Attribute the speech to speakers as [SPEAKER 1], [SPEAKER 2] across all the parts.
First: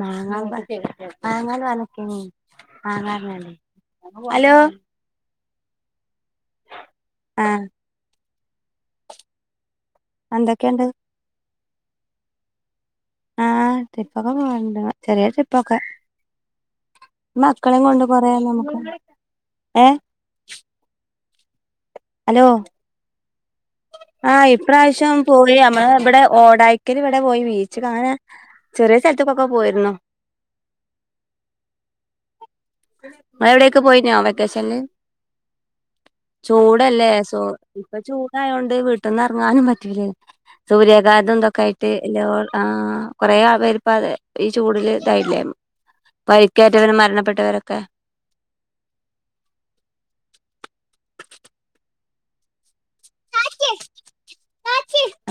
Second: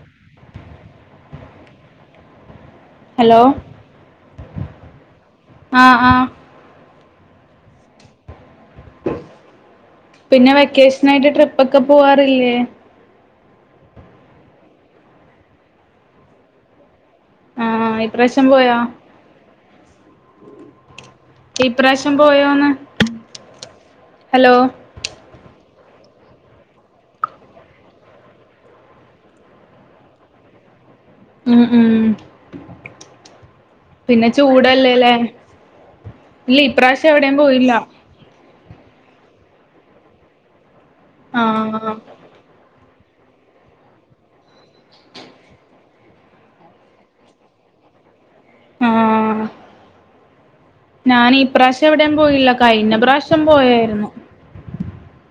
[SPEAKER 1] മാങ്ങാന്ന് പർ മാങ്ങാ ന്ന് പർഞ്ഞ് ക്കേനി
[SPEAKER 2] ഹലോ
[SPEAKER 1] മാങ്ങാർഞ്ഞാണ്ടെ അലോ
[SPEAKER 2] ആഹ് ആഹ്.
[SPEAKER 1] ആഹ്
[SPEAKER 2] പിന്നെ
[SPEAKER 1] എന്തൊക്കെയുണ്ട്
[SPEAKER 2] വെക്കേഷനായിട്ട് ട്രിപ്പൊക്കെ പോവാറില്ലേ?
[SPEAKER 1] ആഹ് ട്രിപ്പൊക്കെ പോവല്ണ്ട്. ചെറ്യേ ട്രിപ്പൊക്കെ.
[SPEAKER 2] ആ
[SPEAKER 1] മക്കളിം കൊണ്ട് കൊറേ നമുക്കും ഏഹ?
[SPEAKER 2] ഇപ്രാശ്യം
[SPEAKER 1] അലോ ആഹ്
[SPEAKER 2] ഹലോ
[SPEAKER 1] ഇപ്രാവശ്യം പോയി അമ്മളെ വടെ ഓടായിക്കല് വടെ പോയി ബീച്ച് ക്കങ്ങനെ ചെറ്യേ സ്ഥൽത്ത്ക്കൊക്കെ പോയിര്ന്നു.
[SPEAKER 2] ഉം ഉം
[SPEAKER 1] ഇങ്ങളെ വ്ടെക്കെ പോയിന്യോ
[SPEAKER 2] പിന്നെ
[SPEAKER 1] വെക്കേഷൻല്?
[SPEAKER 2] ചൂടല്ലേല്ലേ ഇല്ല
[SPEAKER 1] ചൂടല്ലേ
[SPEAKER 2] ഇപ്രാവശ്യം എവിടെയും
[SPEAKER 1] സോ
[SPEAKER 2] പോയില്ല
[SPEAKER 1] ഇപ്പൊ ചൂ ടായോണ്ട് വീട്ട് ന്നെർങ്ങാനും പറ്റൂല്ലല്ലോ സൂര്യാഘാതം
[SPEAKER 2] ആ
[SPEAKER 1] തൊക്കായിട്ട് എല്ലാ ആഹ് കൊറേ അവേര്പ്പ അഹ് ഈ ചൂടില് തായില്ലേം. പരിക്കേറ്റവരും മരണപ്പെട്ടവരൊക്കെ
[SPEAKER 2] ആഹ് ഞാനിപ്രാവശ്യം എവ്ടേം പോയില്ല കഴ്ഞ്ഞ പ്രാവശ്യം പോയേര്ന്നു.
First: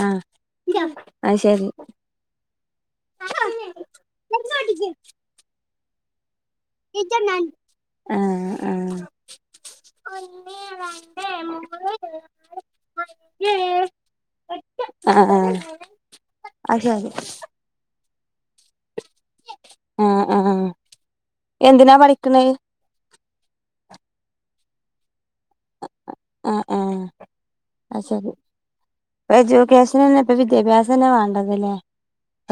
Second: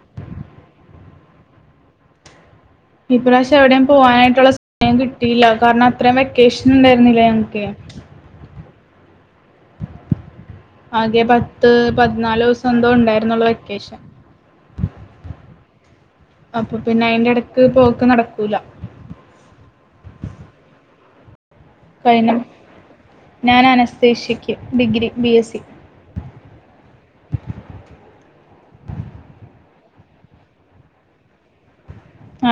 [SPEAKER 1] ആഹ് അയ് ശെരി.
[SPEAKER 2] ഈപ്രാവശ്യം എവ്ടെയും പോവാനായിട്ടുള്ള സമയം കിട്ടിയില്ല കാരണം അത്രയും വെക്കേഷനുണ്ടായിരുന്നില്ല ഇൻ ക്കെ
[SPEAKER 1] ആഹ് ആഹ്.
[SPEAKER 2] ന്തോ ഉണ്ടായിരുന്നൊള്ളു വെക്കേഷൻ.
[SPEAKER 1] ആഹ്.
[SPEAKER 2] അപ്പൊ
[SPEAKER 1] അത്
[SPEAKER 2] പിന്നെ
[SPEAKER 1] ശരി
[SPEAKER 2] അയിന്റെടക്ക് പോക്ക് നടക്കൂല.
[SPEAKER 1] ആഹ് ആഹ് എന്തിനാ പഠിക്കുന്നേ?
[SPEAKER 2] ഞാനനസ്തേഷ്യയ്ക്ക് ഡിഗ്രി ബി എസ് സി.
[SPEAKER 1] ആഹ് ആഹ് അത് സരി. എഡ്യൂക്കേഷനെന്നെ ഇപ്പൊ വിദ്യാഭ്യാസെന്നെ വേണ്ടത് ലേ.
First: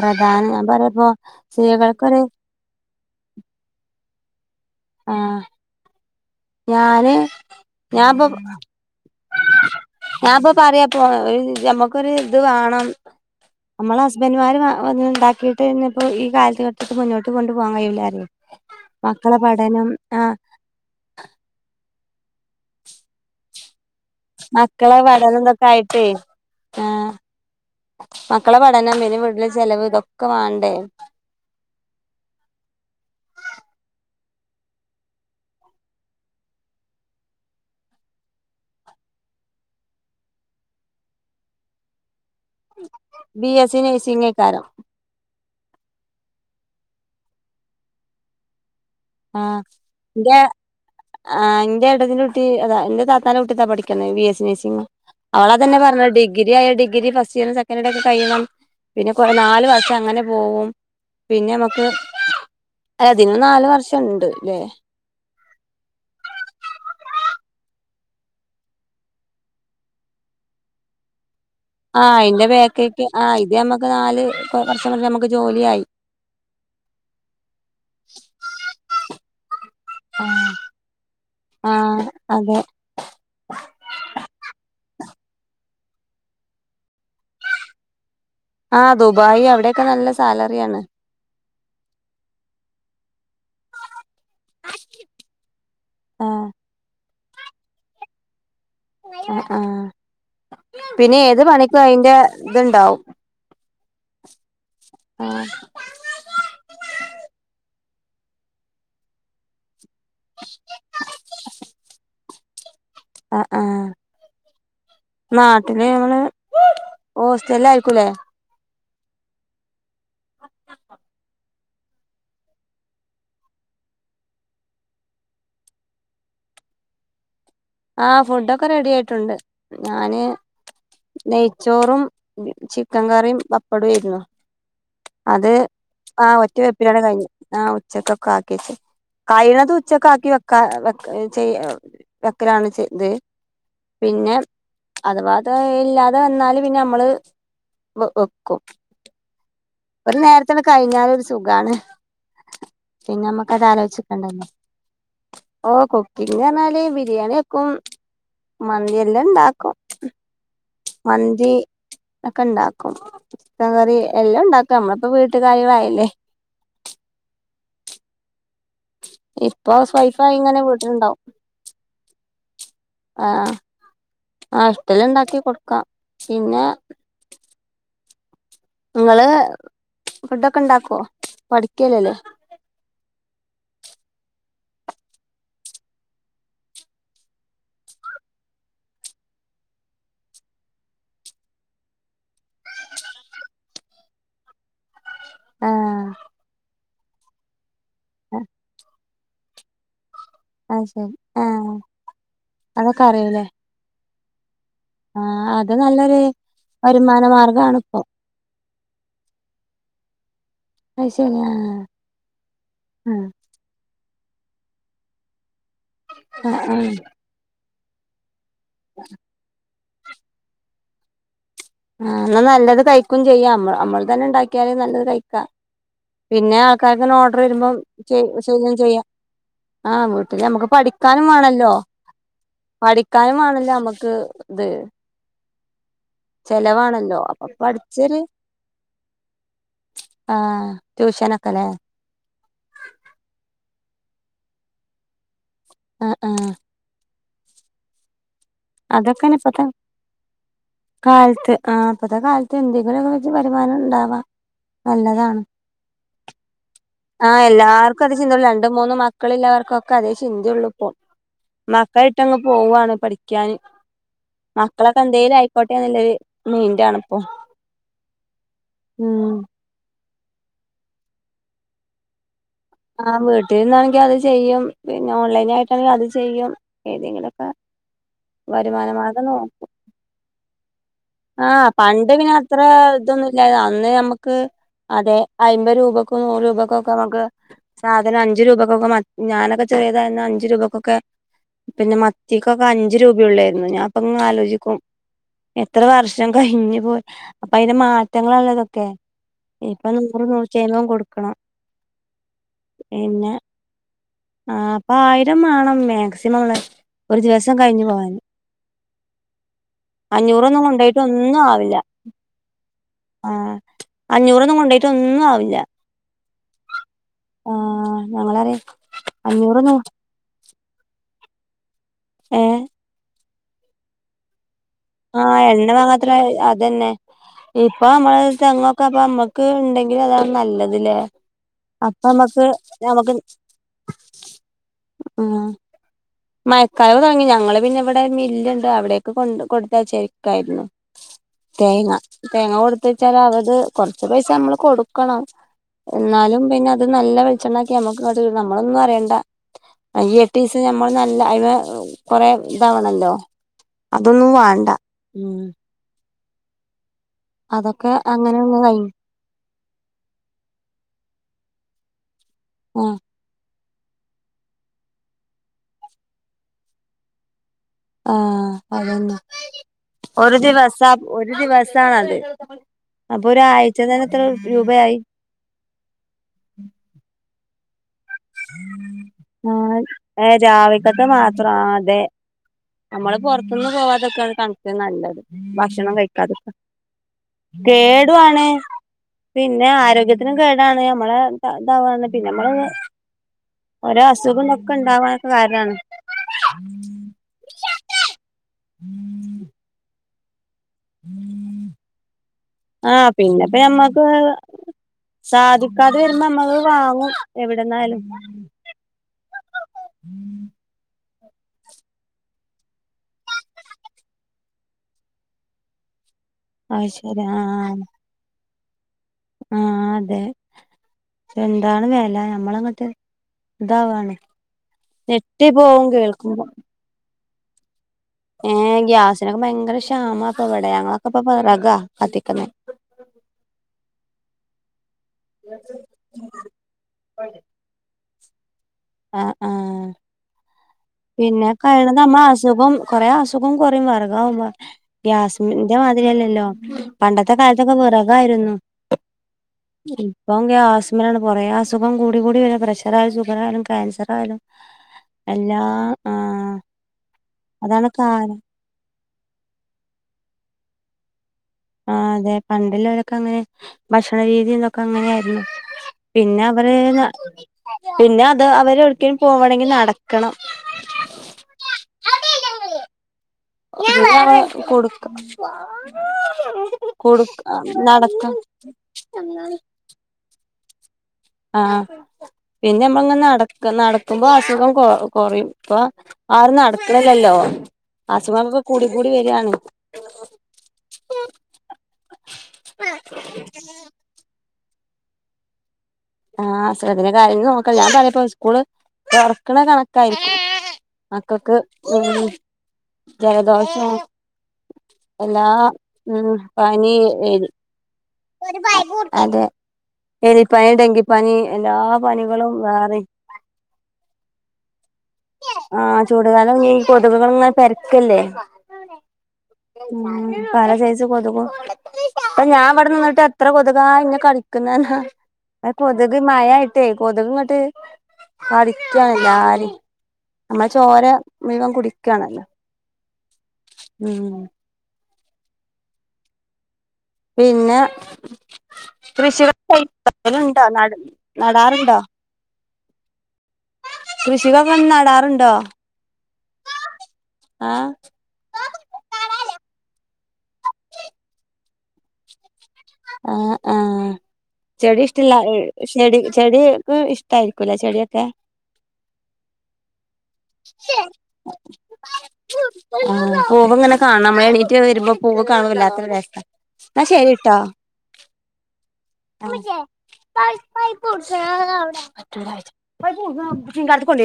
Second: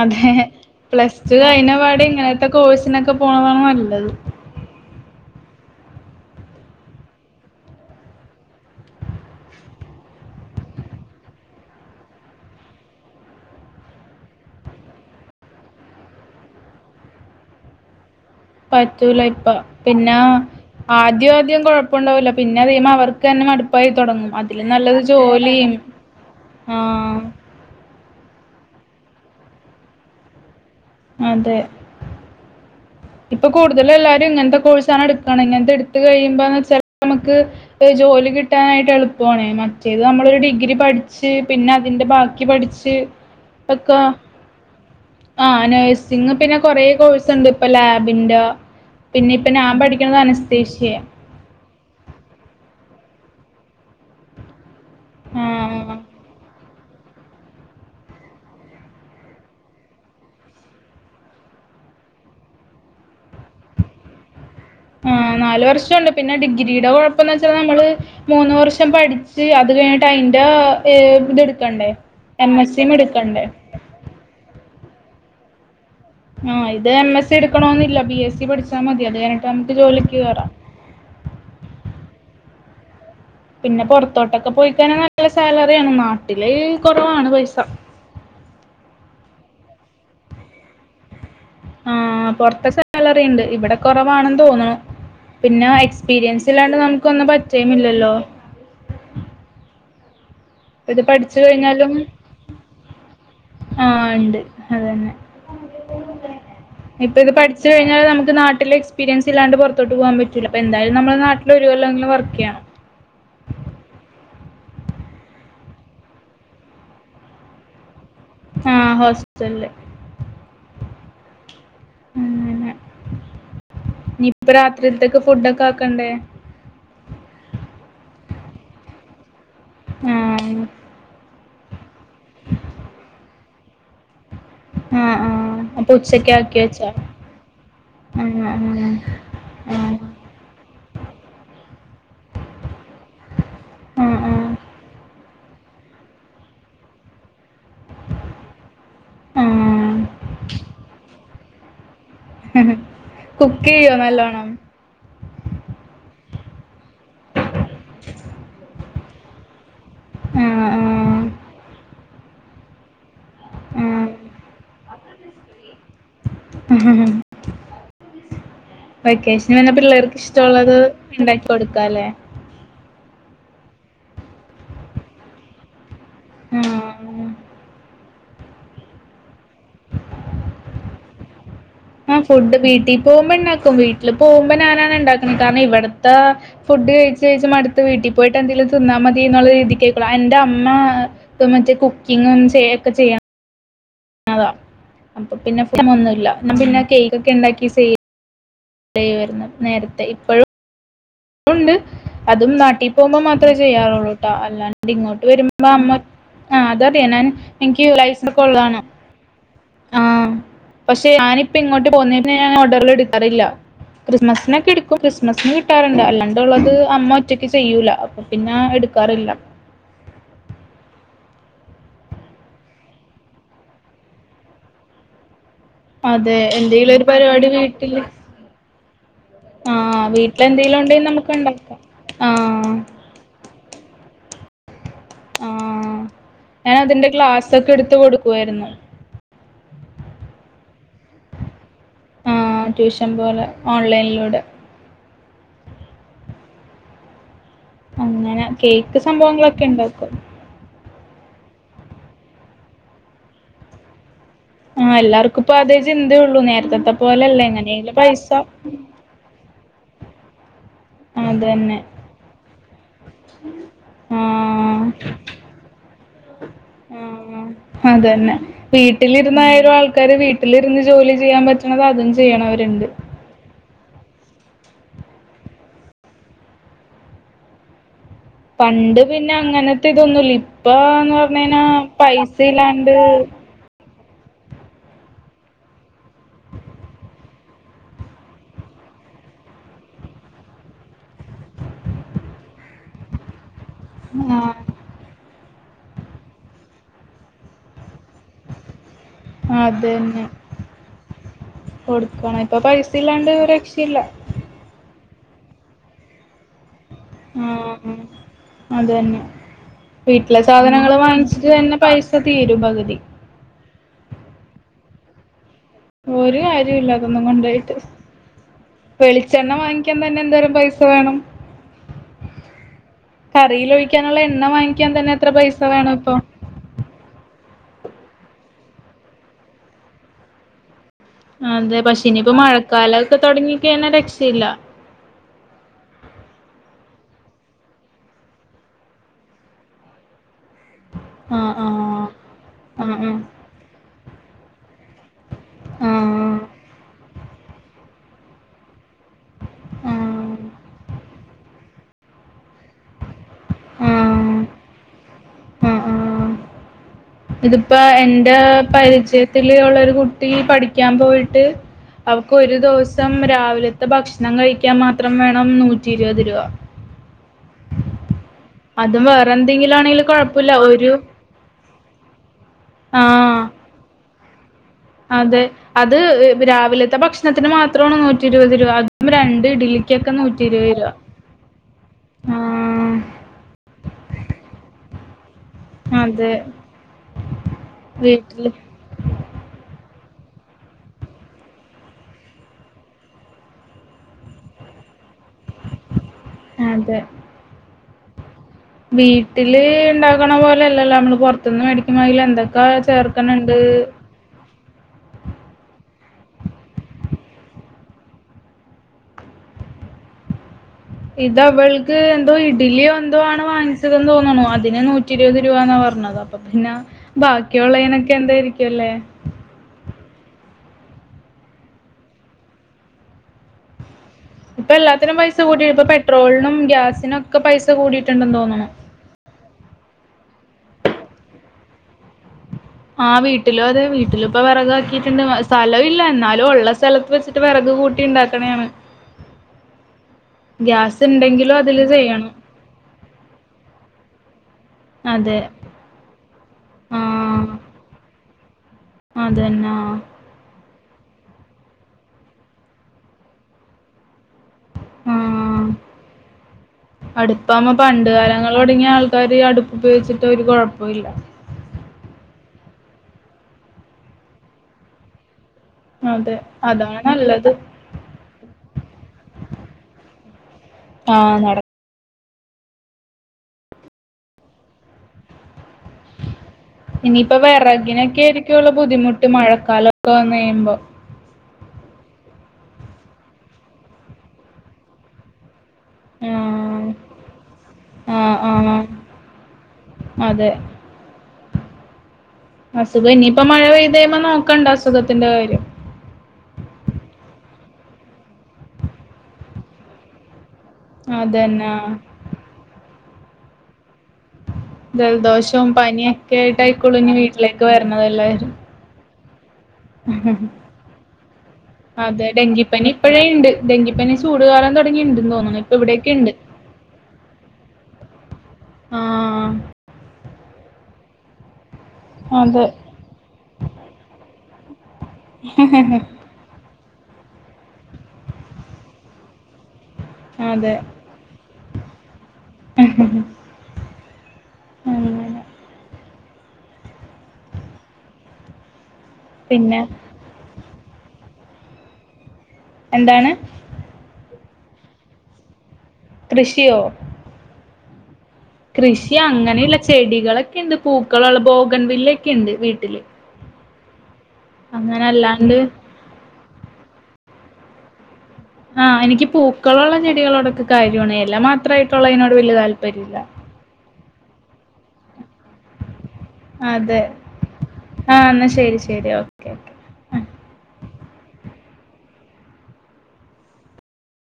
[SPEAKER 2] അതെ
[SPEAKER 1] ഞാൻ പറ്യാപ്പോ സ്ത്രീകൾക്കൊര്
[SPEAKER 2] ത്തെ കോഴ്സിനൊക്കെ പോണ താണ് നല്ലത്.
[SPEAKER 1] ആഹ് ഞാന് ഞാപ്പൊ ഞാപ്പൊ പറ്യാ പോ അത് ഞമ്മക്കൊര് ഇത് വാണം. അമ്മളെ ഹസ്ബൻഡ്മാര് മാ ഒന്ന്ണ്ടാക്കിട്ട് ഇന്ന്പ്പോ ഈ കാലത്ത്ഘട്ടത്ത് മുന്നോട്ട് കൊണ്ടു പോവാൻ കയ്യൂലാറ്യേ.
[SPEAKER 2] പറ്റൂല ഇപ്പ പിന്നാ ആദ്യാദ്യം കൊഴപ്പണ്ടാവൂല്ല പിന്നെ കയ്യുമ്മ വർക്കെന്നെ മട് പ്പായി തൊടങ്ങും അതില്
[SPEAKER 1] മക്കളെ
[SPEAKER 2] നല്ലത്
[SPEAKER 1] പഠനം ഇതൊക്കെ
[SPEAKER 2] ജോലിം
[SPEAKER 1] ആയിട്ടേ
[SPEAKER 2] ആഹ്.
[SPEAKER 1] മക്കളെ പഠനം പിന്നെ വീട്ട്ല് ചെലവ് ഇതൊക്കെ വാണ്ടേ.
[SPEAKER 2] അതെ. ഇപ്പൊ കൂടുതല് ഉള്ളവര് ഇങ്ങനത്തെ കോഴ്സാണ് എടുക്കാണ് ഇങ്ങനത്തെ എടുത്ത് കഴിയുമ്പോ എന്ന് വച്ചാൽ ചെലപ്പോ നമുക്ക്- ജോലി കിട്ടാനായിട്ട് എളുപ്പയാണെ മറ്റേത് നമ്മളൊ ഒരു ഡിഗ്രി പഠിച്ച് പിന്നെ അതിന്റെ ഭാഗ - പഠിച്ച്
[SPEAKER 1] ബി എസ് സി
[SPEAKER 2] നിക്ക
[SPEAKER 1] നഴ്സിംഗേക്കാരം
[SPEAKER 2] ആഹ് നഴ്സിങ് പിന്നെ കൊറെ കോഴ്സ് ഒണ്ട് ഇപ്പൊ ലാബിന്റെ- പിന്നെ ഇപ്പ
[SPEAKER 1] ആഹ്
[SPEAKER 2] ഞാൻ പഠിക്കണത്
[SPEAKER 1] ഇന്റെ
[SPEAKER 2] അനസ്തേഷിയെയാ
[SPEAKER 1] ആഹ് എന്റെ ഇടങ്ങല് കുട്ടി എന്റെ താത്താന്റെ കുട്ടി ഇതാ പഠിക്കുന്നെ ബി എസ്സി ഈ നഴ്സിംങ്ങ്
[SPEAKER 2] ആ
[SPEAKER 1] അവള് അത് തന്നെയാ പറഞ്ഞത് ഡിഗ്രി ആയ ഡിഗ്രി ഫസ്റ്റ് ഇയർ സെക്ക- ടൊക്കെ കഴിയണം പിന്നെ നാല് വർഷം അങ്ങനെ പോകും പിന്നെ നമക്ക്- അതിന് നാല് വർഷയിണ്ട് ഇല്ലേ
[SPEAKER 2] ആ നാല് വർഷം ഒണ്ട് പിന്നെ ഡിഗ്രിയുടെ കൊഴപ്പന്ന് വെച്ചാൽ നമ്മള്- മൂന്ന് വർഷം പഠിച്ച് അത് കഴിഞ്ഞിട്ട് അയിന്റെ ഇത് എടു -
[SPEAKER 1] ആഹ് അതിന്റെ ബേക്കയ്ക്ക് ആ ഇത് നമ്മക്ക് നാല് വർഷം കൊണ്ട് നമുക്ക് ജോലി ആയി
[SPEAKER 2] ആഹ് ഇത് എം എസ് സി എടുക്കണോന്നില്ല ബി എസ് സി പഠിച്ചാ മതി അത് കിഞ്ഞിട്ട് നമുക്ക് ജോലി-
[SPEAKER 1] ആഹ് ആഹ് അതെ
[SPEAKER 2] പിന്നെ പൊറത്തോട്ടൊക്കെ പോയിക്കഴിഞ്ഞാ നല്ല സാലറിയാണ് നാട്ടില് കൊറവാണ് പൈസ
[SPEAKER 1] ആഹ് ദുബായ് അവിടെയൊക്കെ നല്ല സാലറിയാണ്
[SPEAKER 2] ആഹ് പൊറത്തെക്കെ സാലറി ഇണ്ട് ഇവിടെ കൊറവാണെന്ന് തോന്ന്ണു പിന്നെ
[SPEAKER 1] ആഹ്
[SPEAKER 2] എക്സ്പീരിയൻസ് ഇല്ലാണ്ട് നമുക്കൊന്നും പറ്റയുമില്ലല്ലോ
[SPEAKER 1] ആഹ്
[SPEAKER 2] ഇത്
[SPEAKER 1] പിന്നെ
[SPEAKER 2] പഠിച്ചു
[SPEAKER 1] ഏത് പണിക്കും
[SPEAKER 2] കഴിഞ്ഞാലും
[SPEAKER 1] അതിൻ്റെ ഇത്ണ്ടാവും
[SPEAKER 2] ആഹ് ഇണ്ട് അത് തന്നെ
[SPEAKER 1] ആഹ്
[SPEAKER 2] ഇപ്പ ഇത് പഠിച്ച കഴിഞ്ഞാല് നമുക്ക് നാട്ടില് - എക്സ്പീരിൻസ് ഇല്ലാണ്ട് പൊറത്തോട്ട് പോകാൻ പറ്റില്ല അപ്പോ എന്താലും നമ്മള് നാട്ടിൽ ഒരു കൊല്ലമെങ്കിലും വർക്ക്‌ ചെയ്യാം
[SPEAKER 1] ആഹ് ആഹ് നാട്ടില് നമ്മള് ഹോസ്റ്റലിൽ ആയിരിക്കൂലേ
[SPEAKER 2] ആഹ് ഹോസ്റ്റലില് അങ്ങനെ ഇനി ഇപ്പ രാത്രിത്തേക്ക് ഫുഡൊക്കെ ആക്കണ്ടേ
[SPEAKER 1] ആഹാ ഫുഡൊക്കെ റെഡി ആയിട്ടുണ്ട് ഞാന്-
[SPEAKER 2] ആഹ്
[SPEAKER 1] നെയ്ച്ചോറും ചിക്കൻ കറിയും പപ്പടുംമായിരുന്നു
[SPEAKER 2] ആഹ്
[SPEAKER 1] അത്
[SPEAKER 2] ആഹ് അപ്പൊ ഉച്ചക്ക്
[SPEAKER 1] ആഹാ ഒറ്റ
[SPEAKER 2] ആക്കി വെച്ചോ?
[SPEAKER 1] വെപ്പിലാണ് കഴിയും ആ ഉച്ചക്കൊക്കെ
[SPEAKER 2] ആഹ്
[SPEAKER 1] ആക്കി
[SPEAKER 2] ആഹ്
[SPEAKER 1] വെച്ച് കഴി യണതും
[SPEAKER 2] ആഹ്
[SPEAKER 1] ഉച്ചക്ക്‌ ആക്കി വെക്ക- ചെയ്യ [unintelligible] ഒക്കാണ് ചെയതെ
[SPEAKER 2] ആഹ് ആഹ്
[SPEAKER 1] പിന്നെ അഥവാ അത് ഇല്ലാതെ വന്നാല് പിന്നെ നമ്മള്- വ് വെക്കും
[SPEAKER 2] ആഹ്
[SPEAKER 1] ഒരു നേരത്തെന്നെ കഴിഞ്ഞാല് ഒരു സുഖാണ് പിന്നെ നമ്മക്ക്‌ അത്
[SPEAKER 2] കുക്ക് ചെയ്യോ
[SPEAKER 1] ആലോചിച്ച് നിക്കണ്ടാലോ
[SPEAKER 2] നല്ലോണം
[SPEAKER 1] ഓ കുക്കിംങ്ങ് പറഞ്ഞാല് ബിരിയാണി വക്കും മന്തിയെല്ലാം ഇണ്ടാക്കും
[SPEAKER 2] ആഹ് ആഹ്
[SPEAKER 1] മന്തി ഒക്കെ ഇണ്ടാക്കും ചിക്കൻ കറി
[SPEAKER 2] ആഹ്
[SPEAKER 1] എല്ലാം ഒണ്ടാക്കും നമ്മളിപ്പോ വീട്ടുകാരിയായില്ലേ
[SPEAKER 2] ആ ഹ [unintelligible] വെക്കേഷന് വന്ന
[SPEAKER 1] ഇപ്പൊ ഹൗസ്
[SPEAKER 2] പിള്ളേർക്ക്
[SPEAKER 1] വൈഫായി ഇങ്ങനെ
[SPEAKER 2] ഇഷ്ടമുള്ളത്
[SPEAKER 1] വീട്ടിലുണ്ടാവും
[SPEAKER 2] ഇണ്ടാക്കി കൊടുക്കാം ഇല്ലേ
[SPEAKER 1] ആഹ് ആഹ് ഇഷ്ട്ടമുള്ളെ ഉണ്ടാക്കി കൊടുക്കാം പിന്നെ-
[SPEAKER 2] ആഹ്
[SPEAKER 1] നിങ്ങള് ഫുഡ് ഒക്കെ ഉണ്ടാക്കോ പഠി
[SPEAKER 2] ആഹ് ഫുഡ് വീട്ടിൽ പോകുമ്പോ ഇണ്ടാക്കും വീട്ടില് പോകുമ്പോ ഞാനാണ് ഇണ്ടാക്കുന്നത് കാരണം ഇവിടത്തെ ഫുഡ് കഴിച്ച് കഴിച്ച് മടുത്ത് വീട്ടിൽ പോയിട്ട് എന്തെങ്കിലും തിന്നാൽ മതി എന്നുള്ള രീതി [unintelligible] എന്റെ അമ്മ ഇപ്പ മറ്റേ കുക്കിംഗ്‌ [unintelligible] ചെയ്യാം അതാ അപ്പോ പിന്നെ
[SPEAKER 1] ആഹ്
[SPEAKER 2] [unintelligible] പിന്നെ കേക്ക് ഒക്കെ ഉണ്ടാക്കി [unintelligible]
[SPEAKER 1] [unintelligible]
[SPEAKER 2] [unintelligible] വരുന്നെ നേരത്തെ ഇപ്പോഴും
[SPEAKER 1] അത് ശരി
[SPEAKER 2] ഉണ്ട്
[SPEAKER 1] ആഹ്
[SPEAKER 2] അതും നാട്ടിൽ
[SPEAKER 1] അതൊക്കെ
[SPEAKER 2] പോകുമ്പോ
[SPEAKER 1] അറിയൂല്ലേ
[SPEAKER 2] മാത്രമേ ചെയ്യാറുള്ളൂട്ടാ അല്ലാ ഇങ്ങോട്ട്
[SPEAKER 1] ആഹ്
[SPEAKER 2] വരുമ്പോ
[SPEAKER 1] അത്
[SPEAKER 2] അമ്മ
[SPEAKER 1] നല്ലൊരു
[SPEAKER 2] ആഹ് അതറിയാം
[SPEAKER 1] വരുമാന
[SPEAKER 2] ഞാൻ
[SPEAKER 1] മാർഗാണ്
[SPEAKER 2] എനിക്ക്
[SPEAKER 1] ഇപ്പൊ
[SPEAKER 2] ലൈസ് [unintelligible] ആഹ്
[SPEAKER 1] അത്
[SPEAKER 2] പക്ഷെ
[SPEAKER 1] ശരി
[SPEAKER 2] ഞാനിപ്പം
[SPEAKER 1] ആഹ്
[SPEAKER 2] ഇങ്ങോട്ട് പോന്നെ പിന്നെ ഞാൻ ഓഡറുകൾ
[SPEAKER 1] ആഹ്
[SPEAKER 2] എടുക്കാറില്ല ക്രിസ്മസിനൊക്കെ എടുക്കും ക്രിസ്മസിന് കിട്ടാറുണ്ട് അല്ലാണ്ട് ഉള്ളത്
[SPEAKER 1] ആഹ്
[SPEAKER 2] അമ്മ ഒറ്റക്ക് ചെയ്യൂല അപ്പൊ പിന്നെ എടുക്കാറില്ല
[SPEAKER 1] ആഹ് എന്നാൽ നല്ലത് കഴിക്കയും ചെയ്യാം നമ്മള് നമ്മള് തന്നെ ഉണ്ടാക്കിയാലെ നല്ലത് കഴി [unintelligible]
[SPEAKER 2] അതെ.
[SPEAKER 1] പിന്നെ
[SPEAKER 2] എന്തെങ്കിലും ഒരു
[SPEAKER 1] ആൾക്കാർക്കെ ഓർഡർ
[SPEAKER 2] പരിപാടി
[SPEAKER 1] വരുമ്പം
[SPEAKER 2] വീട്ടില്
[SPEAKER 1] [unintelligible] ഇങ്ങനെ ചെയ്യാം
[SPEAKER 2] ആ
[SPEAKER 1] ആഹ് വീട്ടില് നമ്മുക്ക്
[SPEAKER 2] വീട്ടിലെന്തെങ്കിലും ഉണ്ടെങ്കി
[SPEAKER 1] പഠിക്കാനും
[SPEAKER 2] നമുക്ക്
[SPEAKER 1] വേണല്ലോ
[SPEAKER 2] ഉണ്ടാക്കാം. ആ
[SPEAKER 1] പഠി [unintelligible] നമ്മുക്ക് ഇത്
[SPEAKER 2] ആഹ് ഞാൻ അതിന്റെ
[SPEAKER 1] ചെലവാണല്ലോ അപ്പൊ
[SPEAKER 2] ക്ലാസ് ഒക്കെ എടുത്ത്
[SPEAKER 1] പഠിച്ചൊരു
[SPEAKER 2] കൊടുക്കുവായിരുന്നു
[SPEAKER 1] ആഹ് ട്യൂഷനാക്കല്ലേ
[SPEAKER 2] ആഹ് ട്യൂഷൻ പോലെ ഓൺലൈനിലൂടെ
[SPEAKER 1] ആഹ് ആഹ്
[SPEAKER 2] അങ്ങനെ കേക്ക്
[SPEAKER 1] അതൊക്കനെ
[SPEAKER 2] സംഭവങ്ങളൊക്കെ
[SPEAKER 1] [unintelligible]
[SPEAKER 2] ഇണ്ടാക്കും
[SPEAKER 1] കാലത്ത് ആഹ് ഇപ്പഴത്തെ കാലത്ത് എന്തെങ്കിലുമൊക്കെ വ വരുമാനം ഉണ്ടാവാം
[SPEAKER 2] ആഹ് എല്ലാർക്കും ഇപ്പോ അതേ ചിന്തയുള്ളൂ നേരത്തത്തെ പോലെയല്ല
[SPEAKER 1] ആഹ്
[SPEAKER 2] എങ്ങനെലും
[SPEAKER 1] എല്ലാർക്കും അതേ
[SPEAKER 2] പൈസ
[SPEAKER 1] ചിന്തയുള്ളൂ. രണ്ട് മൂന്ന് മക്കളില്ലാവർക്കുക്കെ അതേ ചിന്തയുള്ളൂ ഇപ്പോ.
[SPEAKER 2] അതന്നെ
[SPEAKER 1] മക്കളായിട്ട് അങ്ങ് പോവാണ് പഠിക്കാന്.
[SPEAKER 2] ആ
[SPEAKER 1] മക്കളൊക്കെ എന്തേലും ആയിക്കോട്ടെന്നുള്ളൊരു
[SPEAKER 2] ആ
[SPEAKER 1] മൈന്റാണിപ്പൊ.
[SPEAKER 2] അതന്നെ വീട്ടിലിരുന്നായാലും ആൾക്കാര് വീ വീട്ടിലിരുന്ന് ജോലി ചെയ്യാൻ പറ്റണത് അതും ചെയ്യണവരുണ്ട്.
[SPEAKER 1] ആഹ് വീട്ടിൽ നിന്നാണെങ്കിൽ അത് ചെയ്യും പിന്നെ ഓൺലൈൻ ആയിട്ടാണെങ്കിൽ അത് ചെയ്യും. ഏതെങ്കിലൊക്കെ.
[SPEAKER 2] പണ്ട് പിന്നെ അങ്ങനത്തെ ഇതൊന്നുല്ല ഇപ്പൊന്ന്
[SPEAKER 1] ആഹ് പണ്ട് പിന്നെ അത്ര ഇതൊന്നുല്ല അന്ന് നമ്മക്ക്. ക്ക് അതെ അമ്പത് രൂപക്കും നൂറ് രൂപക്കും ഒക്കെ നമ്മുക്ക് സാധനം അഞ്ച് രൂപക്കൊക്കെ ഞാനൊക്കെ ചെറിയതായിരുന്ന അഞ്ച് രൂപയ്ക്കൊക്കെ. പിന്നെ മത്തിക്കൊക്കെ അഞ്ച് രൂപയേ ഉള്ളായിരുന്നു ഞാൻ അപ്പ അങ്ങ്
[SPEAKER 2] ആ
[SPEAKER 1] ആലോചിക്കും. എത്ര വർഷം കഴിഞ്ഞു പോയി അപ്പൊ അതിന്റെ മാറ്റങ്ങളല്ലെ ഇതൊക്കെ. ഇപ്പൊ നൂറ്
[SPEAKER 2] അതന്നെ
[SPEAKER 1] നൂറ്റിയമ്പതും കൊടുക്കണം.
[SPEAKER 2] കൊടുക്കണം ഇപ്പൊ പൈസ ഇല്ലാണ്ട്
[SPEAKER 1] പിന്നെ
[SPEAKER 2] ഒരു രക്ഷയില്ല.
[SPEAKER 1] ആഹ് ഇപ്പ ആയിരം വേണം മാക്സിമം ഒരു ദിവസം
[SPEAKER 2] ആ
[SPEAKER 1] കഴിഞ്ഞു പോവാന്.
[SPEAKER 2] അതന്നെ വീട്ടിലെ
[SPEAKER 1] അഞ്ഞൂറൊന്നും
[SPEAKER 2] സാധനങ്ങൾ
[SPEAKER 1] കൊണ്ടോയിട്ട്
[SPEAKER 2] വാങ്ങിച്ചിട്ട് തന്നെ പൈസ തീരും പകുതി.
[SPEAKER 1] ആഹ് അഞ്ഞൂറൊന്നും കൊണ്ട് പോയിട്ട് ഒന്നും ആവില്ല.
[SPEAKER 2] ഒരു കാര്യം ഇല്ല അതൊന്നും കൊണ്ട്
[SPEAKER 1] ആ
[SPEAKER 2] പോയിട്ട്
[SPEAKER 1] ഞങ്ങളറിം
[SPEAKER 2] വെളിച്ചെണ്ണ
[SPEAKER 1] അഞ്ഞൂറൊന്നും
[SPEAKER 2] വാങ്ങിക്കാൻ തന്നെ. നി എന്തായാലും പൈസ വേണം.
[SPEAKER 1] ഏഹ്
[SPEAKER 2] കറിയിൽ ഒഴിക്കാനുള്ള എണ്ണ വാങ്ങി
[SPEAKER 1] ആഹ് എണ്ണ വാങ്ങാത്ര അതെന്നെ. ഇപ്പൊ നമ്മള് തെങ്ങൊക്കെ അപ്പ അമ്മക്ക് ഉണ്ടെങ്കിൽ അതാണ് നല്ലത് ല്ലേ.
[SPEAKER 2] അതെ പക്ഷെ
[SPEAKER 1] അപ്പൊ
[SPEAKER 2] ഇനിയിപ്പോ
[SPEAKER 1] നമ്മക്ക് നമുക്ക്
[SPEAKER 2] മഴക്കാലക്കെ തൊടങ്ങിക്കയ്ഞ്ഞ രക്ഷയില്ല.
[SPEAKER 1] ഉം മയക്കാലൊക്കെ തൊട്ങ്ങി ഞങ്ങള് പിന്നെ ഇവടെ മില്ല്ണ്ട് അവിടെക്കെ കൊണ്ടു കൊടുത്താൽ ശരിക്കായിരുന്നു.
[SPEAKER 2] ആ ആ
[SPEAKER 1] തേങ്ങ തേങ്ങ
[SPEAKER 2] ആ
[SPEAKER 1] കൊടുത്ത് വെച്ചാ
[SPEAKER 2] ആ
[SPEAKER 1] അവര് കൊർച്ച് പൈസ നമ്മൾ കൊടുക്കണം.
[SPEAKER 2] ആ
[SPEAKER 1] എന്നാലും പിന്നെ അത് നല്ല വെളി ച്ചെണ്ണാക്കി നമുക്ക് [unintelligible] നമ്മൾ ഒന്നും അറിയണ്ട
[SPEAKER 2] ആ
[SPEAKER 1] ഈ എട്ടീസം നമ്മള് നൻ അല്ല അയ്ന് കൊറേ ഇതാവണല്ലോ.
[SPEAKER 2] ഉം
[SPEAKER 1] ഇതൊന്നും വാണ്ട
[SPEAKER 2] ഉം ഉം ഇതിപ്പോ
[SPEAKER 1] അതൊക്കെ
[SPEAKER 2] എന്റെ
[SPEAKER 1] അങ്ങനെ ഒന്ന് കഴിഞ്ഞു
[SPEAKER 2] പരിചയ ത്തില് ഉള്ള ഒരു കുട്ടി പഠിക്കാൻ പോയിട്ട് അവക്ക് ഒരു
[SPEAKER 1] ആ
[SPEAKER 2] ദിവസം രാവിലത്തെ ഭക്ഷണം കഴിക്കാൻ മാത്രം വേണം നൂറ്റി ഇരുപത് രുവ.
[SPEAKER 1] ആഹ്
[SPEAKER 2] അതും
[SPEAKER 1] അതന്നെ
[SPEAKER 2] വേറെ എന്തെങ്കിലും ആണെങ്കിലും
[SPEAKER 1] ഒരു
[SPEAKER 2] കുഴപ്പമില്ല
[SPEAKER 1] ദിവസ ഒരു ദിവസാണത്.
[SPEAKER 2] ആ
[SPEAKER 1] അപ്പൊ ഒരാഴ്ച തന്നെ എത്ര രൂപയായി.
[SPEAKER 2] അതെ അത് രാവിലത്തെ ഭക്ഷണം. പ്രശ്ണത്തിന് മാത്രമാണ് നൂറ്റി ഇരുപത് രൂപ. അതും രണ്ട് ഇഡലിക്കൊക്കെ നൂറ്റി ഇരുപത് രൂവ.
[SPEAKER 1] പ്രാതെ നമ്മള് പൊർത്ത്ന്ന് പോവാതൊക്കാണ് കൺക്കിന് നല്ലത്. ഭക്ഷണം
[SPEAKER 2] അതെ
[SPEAKER 1] കഴിക്കാതെ കേടുവാണ്.
[SPEAKER 2] വീട്ടില്
[SPEAKER 1] പിന്നെ ആരോഗ്യത്തിനും കേടാണ്. മ്മളെ ഇതാവാന്ന പിന്നെ നമ്മള് ഒരോ അസുഖംന്നൊക്കെ ഇണ്ടവാനൊക്കെ കാരണാണ്.
[SPEAKER 2] അതെ വീട്ടില് ഇണ്ടാ ക്ക്ണ പോലെല്ലല്ലോ നമ്മള് പൊർത്ത്ന്ന് മേടിക്കുമോ അയ്ൽ എന്തൊക്കാ
[SPEAKER 1] ആ
[SPEAKER 2] ചേർക്കണ് ണ്ട്.
[SPEAKER 1] പിന്നെപ്പ ഞമ്മക്ക് സാധിക്കാതെ വരുമ്പോ നമ്മള് വാങ്ങും എവിടന്നായാലും.
[SPEAKER 2] ഇത് അവൾക്ക് എന്തോ ഇഡലി എന്തോ ആണ് വാങ്ങിച്ചതന്ന് തോന്നുണു അതിന് നൂറ്റി ഇരുപത് രൂപാന്നാ പർഞ്ഞതാ പിന്നെ
[SPEAKER 1] അത് ശരി ആഹ്
[SPEAKER 2] ബാക്കിയുള്ളേനൊക്കെ എന്തായിരിക്കുംല്ലേ
[SPEAKER 1] ആഹ് അതെ എന്താണ് വെല നമ്മളങ്ങട്ട് ഇതാവാണ്
[SPEAKER 2] ഇപ്പൊ എല്ലാത്തിനും പൈസ
[SPEAKER 1] ഞെട്ടി
[SPEAKER 2] കൂടിയിട്ട്
[SPEAKER 1] പോവും
[SPEAKER 2] ഇപ്പൊ
[SPEAKER 1] കേൾക്കുമ്പോ
[SPEAKER 2] പെട്രോളിനും ഗ്യാസിനും ഒക്കെ പൈസ കൂടിയിട്ടുണ്ടെന്ന് തോന്നുണു.
[SPEAKER 1] ഇതിനൊക്കെ ഭയങ്കര ക്ഷാമ ഇപ്പ ഇവടെ ഞങ്ങളൊക്കെ ഇപ്പൊ വെറകാ കത്തിക്കുന്ന
[SPEAKER 2] ആഹ് വീട്ടിലും അതെ വീട്ടില് പ്പൊ വെറകാക്കിയിട്ടുണ്ട് മസാല ഇല്ല എന്നാലും ഉള്ള സ്ഥലത്ത് വെച്ചിട്ട് വിറക് കൂട്ടി ഉണ്ടാക്കണാണ്
[SPEAKER 1] അഹ് ആഹ്
[SPEAKER 2] ഗ്യാസ്
[SPEAKER 1] പിന്നെ
[SPEAKER 2] ഉണ്ടെങ്കിലും അതില്
[SPEAKER 1] കഴിത് നമ്മ
[SPEAKER 2] ചെയ്യണം
[SPEAKER 1] അസുഖം കൊറേ അസുഖം കൊറിം വറകാവുമ്പ
[SPEAKER 2] അതെ
[SPEAKER 1] ഗ്യാസ് ൻ്റെ മാതിരിയല്ലല്ലോ
[SPEAKER 2] ആ
[SPEAKER 1] പണ്ടത്തെ കാലത്തൊക്കെ വറകായിരുന്നു
[SPEAKER 2] അത് തന്നാ
[SPEAKER 1] ഇപ്പം ഗ്യാസുമലാണ് കൊറേ അസുഖം കൂടി കൂടി വര പ്രഷറായാലും ഷുഗറായാലും ക്യാൻസറായാലും എല്ലാ ആഹ്
[SPEAKER 2] അടുപ്പാവ്മ്മ
[SPEAKER 1] അതാണ്
[SPEAKER 2] പണ്ട്
[SPEAKER 1] കാലം
[SPEAKER 2] കാലങ്ങൾ തൊടങ്ങിയ ആൾക്കാര് അടുപ്പ് ഉപയോഗിച്ചിട്ട് ഒര് കൊഴപ്പൊല്ലാ
[SPEAKER 1] ആഹ് അതെ പണ്ട്ള്ളോരക്ക അങ്ങനെ ഭക്ഷണരീതി എന്നൊക്കെ അങ്ങനെയായിരുന്നു
[SPEAKER 2] അതെ
[SPEAKER 1] പിന്നെ അവര്
[SPEAKER 2] അതാണ്
[SPEAKER 1] ന്ന
[SPEAKER 2] നല്ലത്
[SPEAKER 1] പിന്നെ അത് അവര് എവ്ട്ക്കേലും പോവണങ്കിൽ നടക്കണം
[SPEAKER 2] ആഹ് നട
[SPEAKER 1] [unintelligible] കൊട്ക്ക
[SPEAKER 2] ഇനിയിപ്പോ വിറകിനൊക്കെ ആയിരിക്കൊല്ലോ ബുദ്ധിമുട്ട് മഴക്കാലൊക്ക വന്ന് കഴിയുമ്പോ
[SPEAKER 1] ആഹ് പിന്നെ നമ്മള് ഇങ്ങനെ നടക്ക നടക്കുമ്പോ അസുഖം കൊ കൊറയും ഇപ
[SPEAKER 2] ആ
[SPEAKER 1] ആരും നടക്ക്ണില്ലല്ലോ
[SPEAKER 2] ആ
[SPEAKER 1] അസുഖങ്ങളക്കെ
[SPEAKER 2] ആ
[SPEAKER 1] കൂടി കൂടി വര്യാണ്
[SPEAKER 2] അതെ അസുഖം ഇനിയിപ്പ മഴ പെയ്തെ പ നോക്കണ്ട അസുഖത്തിന്റെ കാര്യം
[SPEAKER 1] ആഹ് അസുഖത്തിന്റെ കാര്യം നോക്കണ്ട ഞാൻ പറയപ്പോ സ്കൂള് തൊറക്കണ കണക്കാ മക്കൾക്ക്
[SPEAKER 2] അതന്നെ ആ.
[SPEAKER 1] ഉം ജലദോഷം എല്ലാ
[SPEAKER 2] ജലദോഷും
[SPEAKER 1] ഉം
[SPEAKER 2] പനിയൊക്കെ ആയിട്ടാരിക്കൊള്ളു ഇഞ് വീട്ടിലേക്ക് വര്ണത് എല്ലാരും
[SPEAKER 1] അതെ എലിപ്പനി ഡങ്കിപ്പനി എല്ലാ
[SPEAKER 2] അതെ
[SPEAKER 1] പനികളും
[SPEAKER 2] ഡെങ്കിപ്പനി
[SPEAKER 1] വേറിം
[SPEAKER 2] ഇപ്പോഴേ ഉണ്ട് ഡെങ്കിപ്പനി ചൂടുകാലം തുടങ്ങിയിണ്ട്
[SPEAKER 1] ആഹ് ചൂട് കാലം തൊട്ങ്ങി കൊതുക് കള്ങ്ങനെ പെര്ഗല്ലേ
[SPEAKER 2] ആ
[SPEAKER 1] പല സൈസ് കൊതുകും പ്പ ഞാൻ
[SPEAKER 2] അതെ
[SPEAKER 1] ഇവടെ നിന്നിട്ട് എത്ര കൊതുകാ ഇന്നെ കടിക്ക്ന്നേന്നാ എഹ് കൊതുക് മഴായിട്ടേ കൊത്ക് ഇങ്ങട്ട് കഠിക്ക്യാണ് എല്ലാരിം നമ്മളെ
[SPEAKER 2] അതെ
[SPEAKER 1] ചോര മുയിവം കുടിക്കാണല്ലോ ഉം
[SPEAKER 2] അങ്ങനെ
[SPEAKER 1] പിന്നെ കൃഷികൾ
[SPEAKER 2] പിന്നെ
[SPEAKER 1] ചെയ്യലുണ്ടോ നടൽ നടാറുണ്ടോ
[SPEAKER 2] എന്താണ്
[SPEAKER 1] കൃഷികളൊക്കെൻ നടാറ്ണ്ടോ
[SPEAKER 2] കൃഷ്യോ
[SPEAKER 1] ആഹ്
[SPEAKER 2] കൃഷി അങ്ങനെയില്ല ചെടികളെക്കെണ്ട് പൂക്കളുള്ള ബോഗൻ വില്ല ഒക്കെ ഇണ്ട് വീട്ടില്
[SPEAKER 1] ആഹ് ആഹ്
[SPEAKER 2] അങ്ങനെ
[SPEAKER 1] ചെടി ഇഷ്ടില്ല
[SPEAKER 2] അല്ലാണ്ട്
[SPEAKER 1] ചെടി ചെടിയെക്കെ ഇഷ്ടായിരിക്കുല്ലേ ചെടിയൊക്കെ
[SPEAKER 2] ആഹ് എനിക്ക് പൂക്കളുള്ള ചെടികളോടൊക്കെ കാര്യാണ് ഇല മാത്രയിട്ടുള്ള അതിനോട് വല്യയ താല്പര്യല്ല
[SPEAKER 1] ആഹ് പൂവ് ഇങ്ങനെ കാണണം നമ്മൾ എണീറ്റ് വരുമ്പോ പൂവ് കാണുമ്പോ വല്ലാത്തൊരു വേ
[SPEAKER 2] അതെ ആഹ് ഇന്നാ ശരി ശരി ഓ
[SPEAKER 1] [inaudible]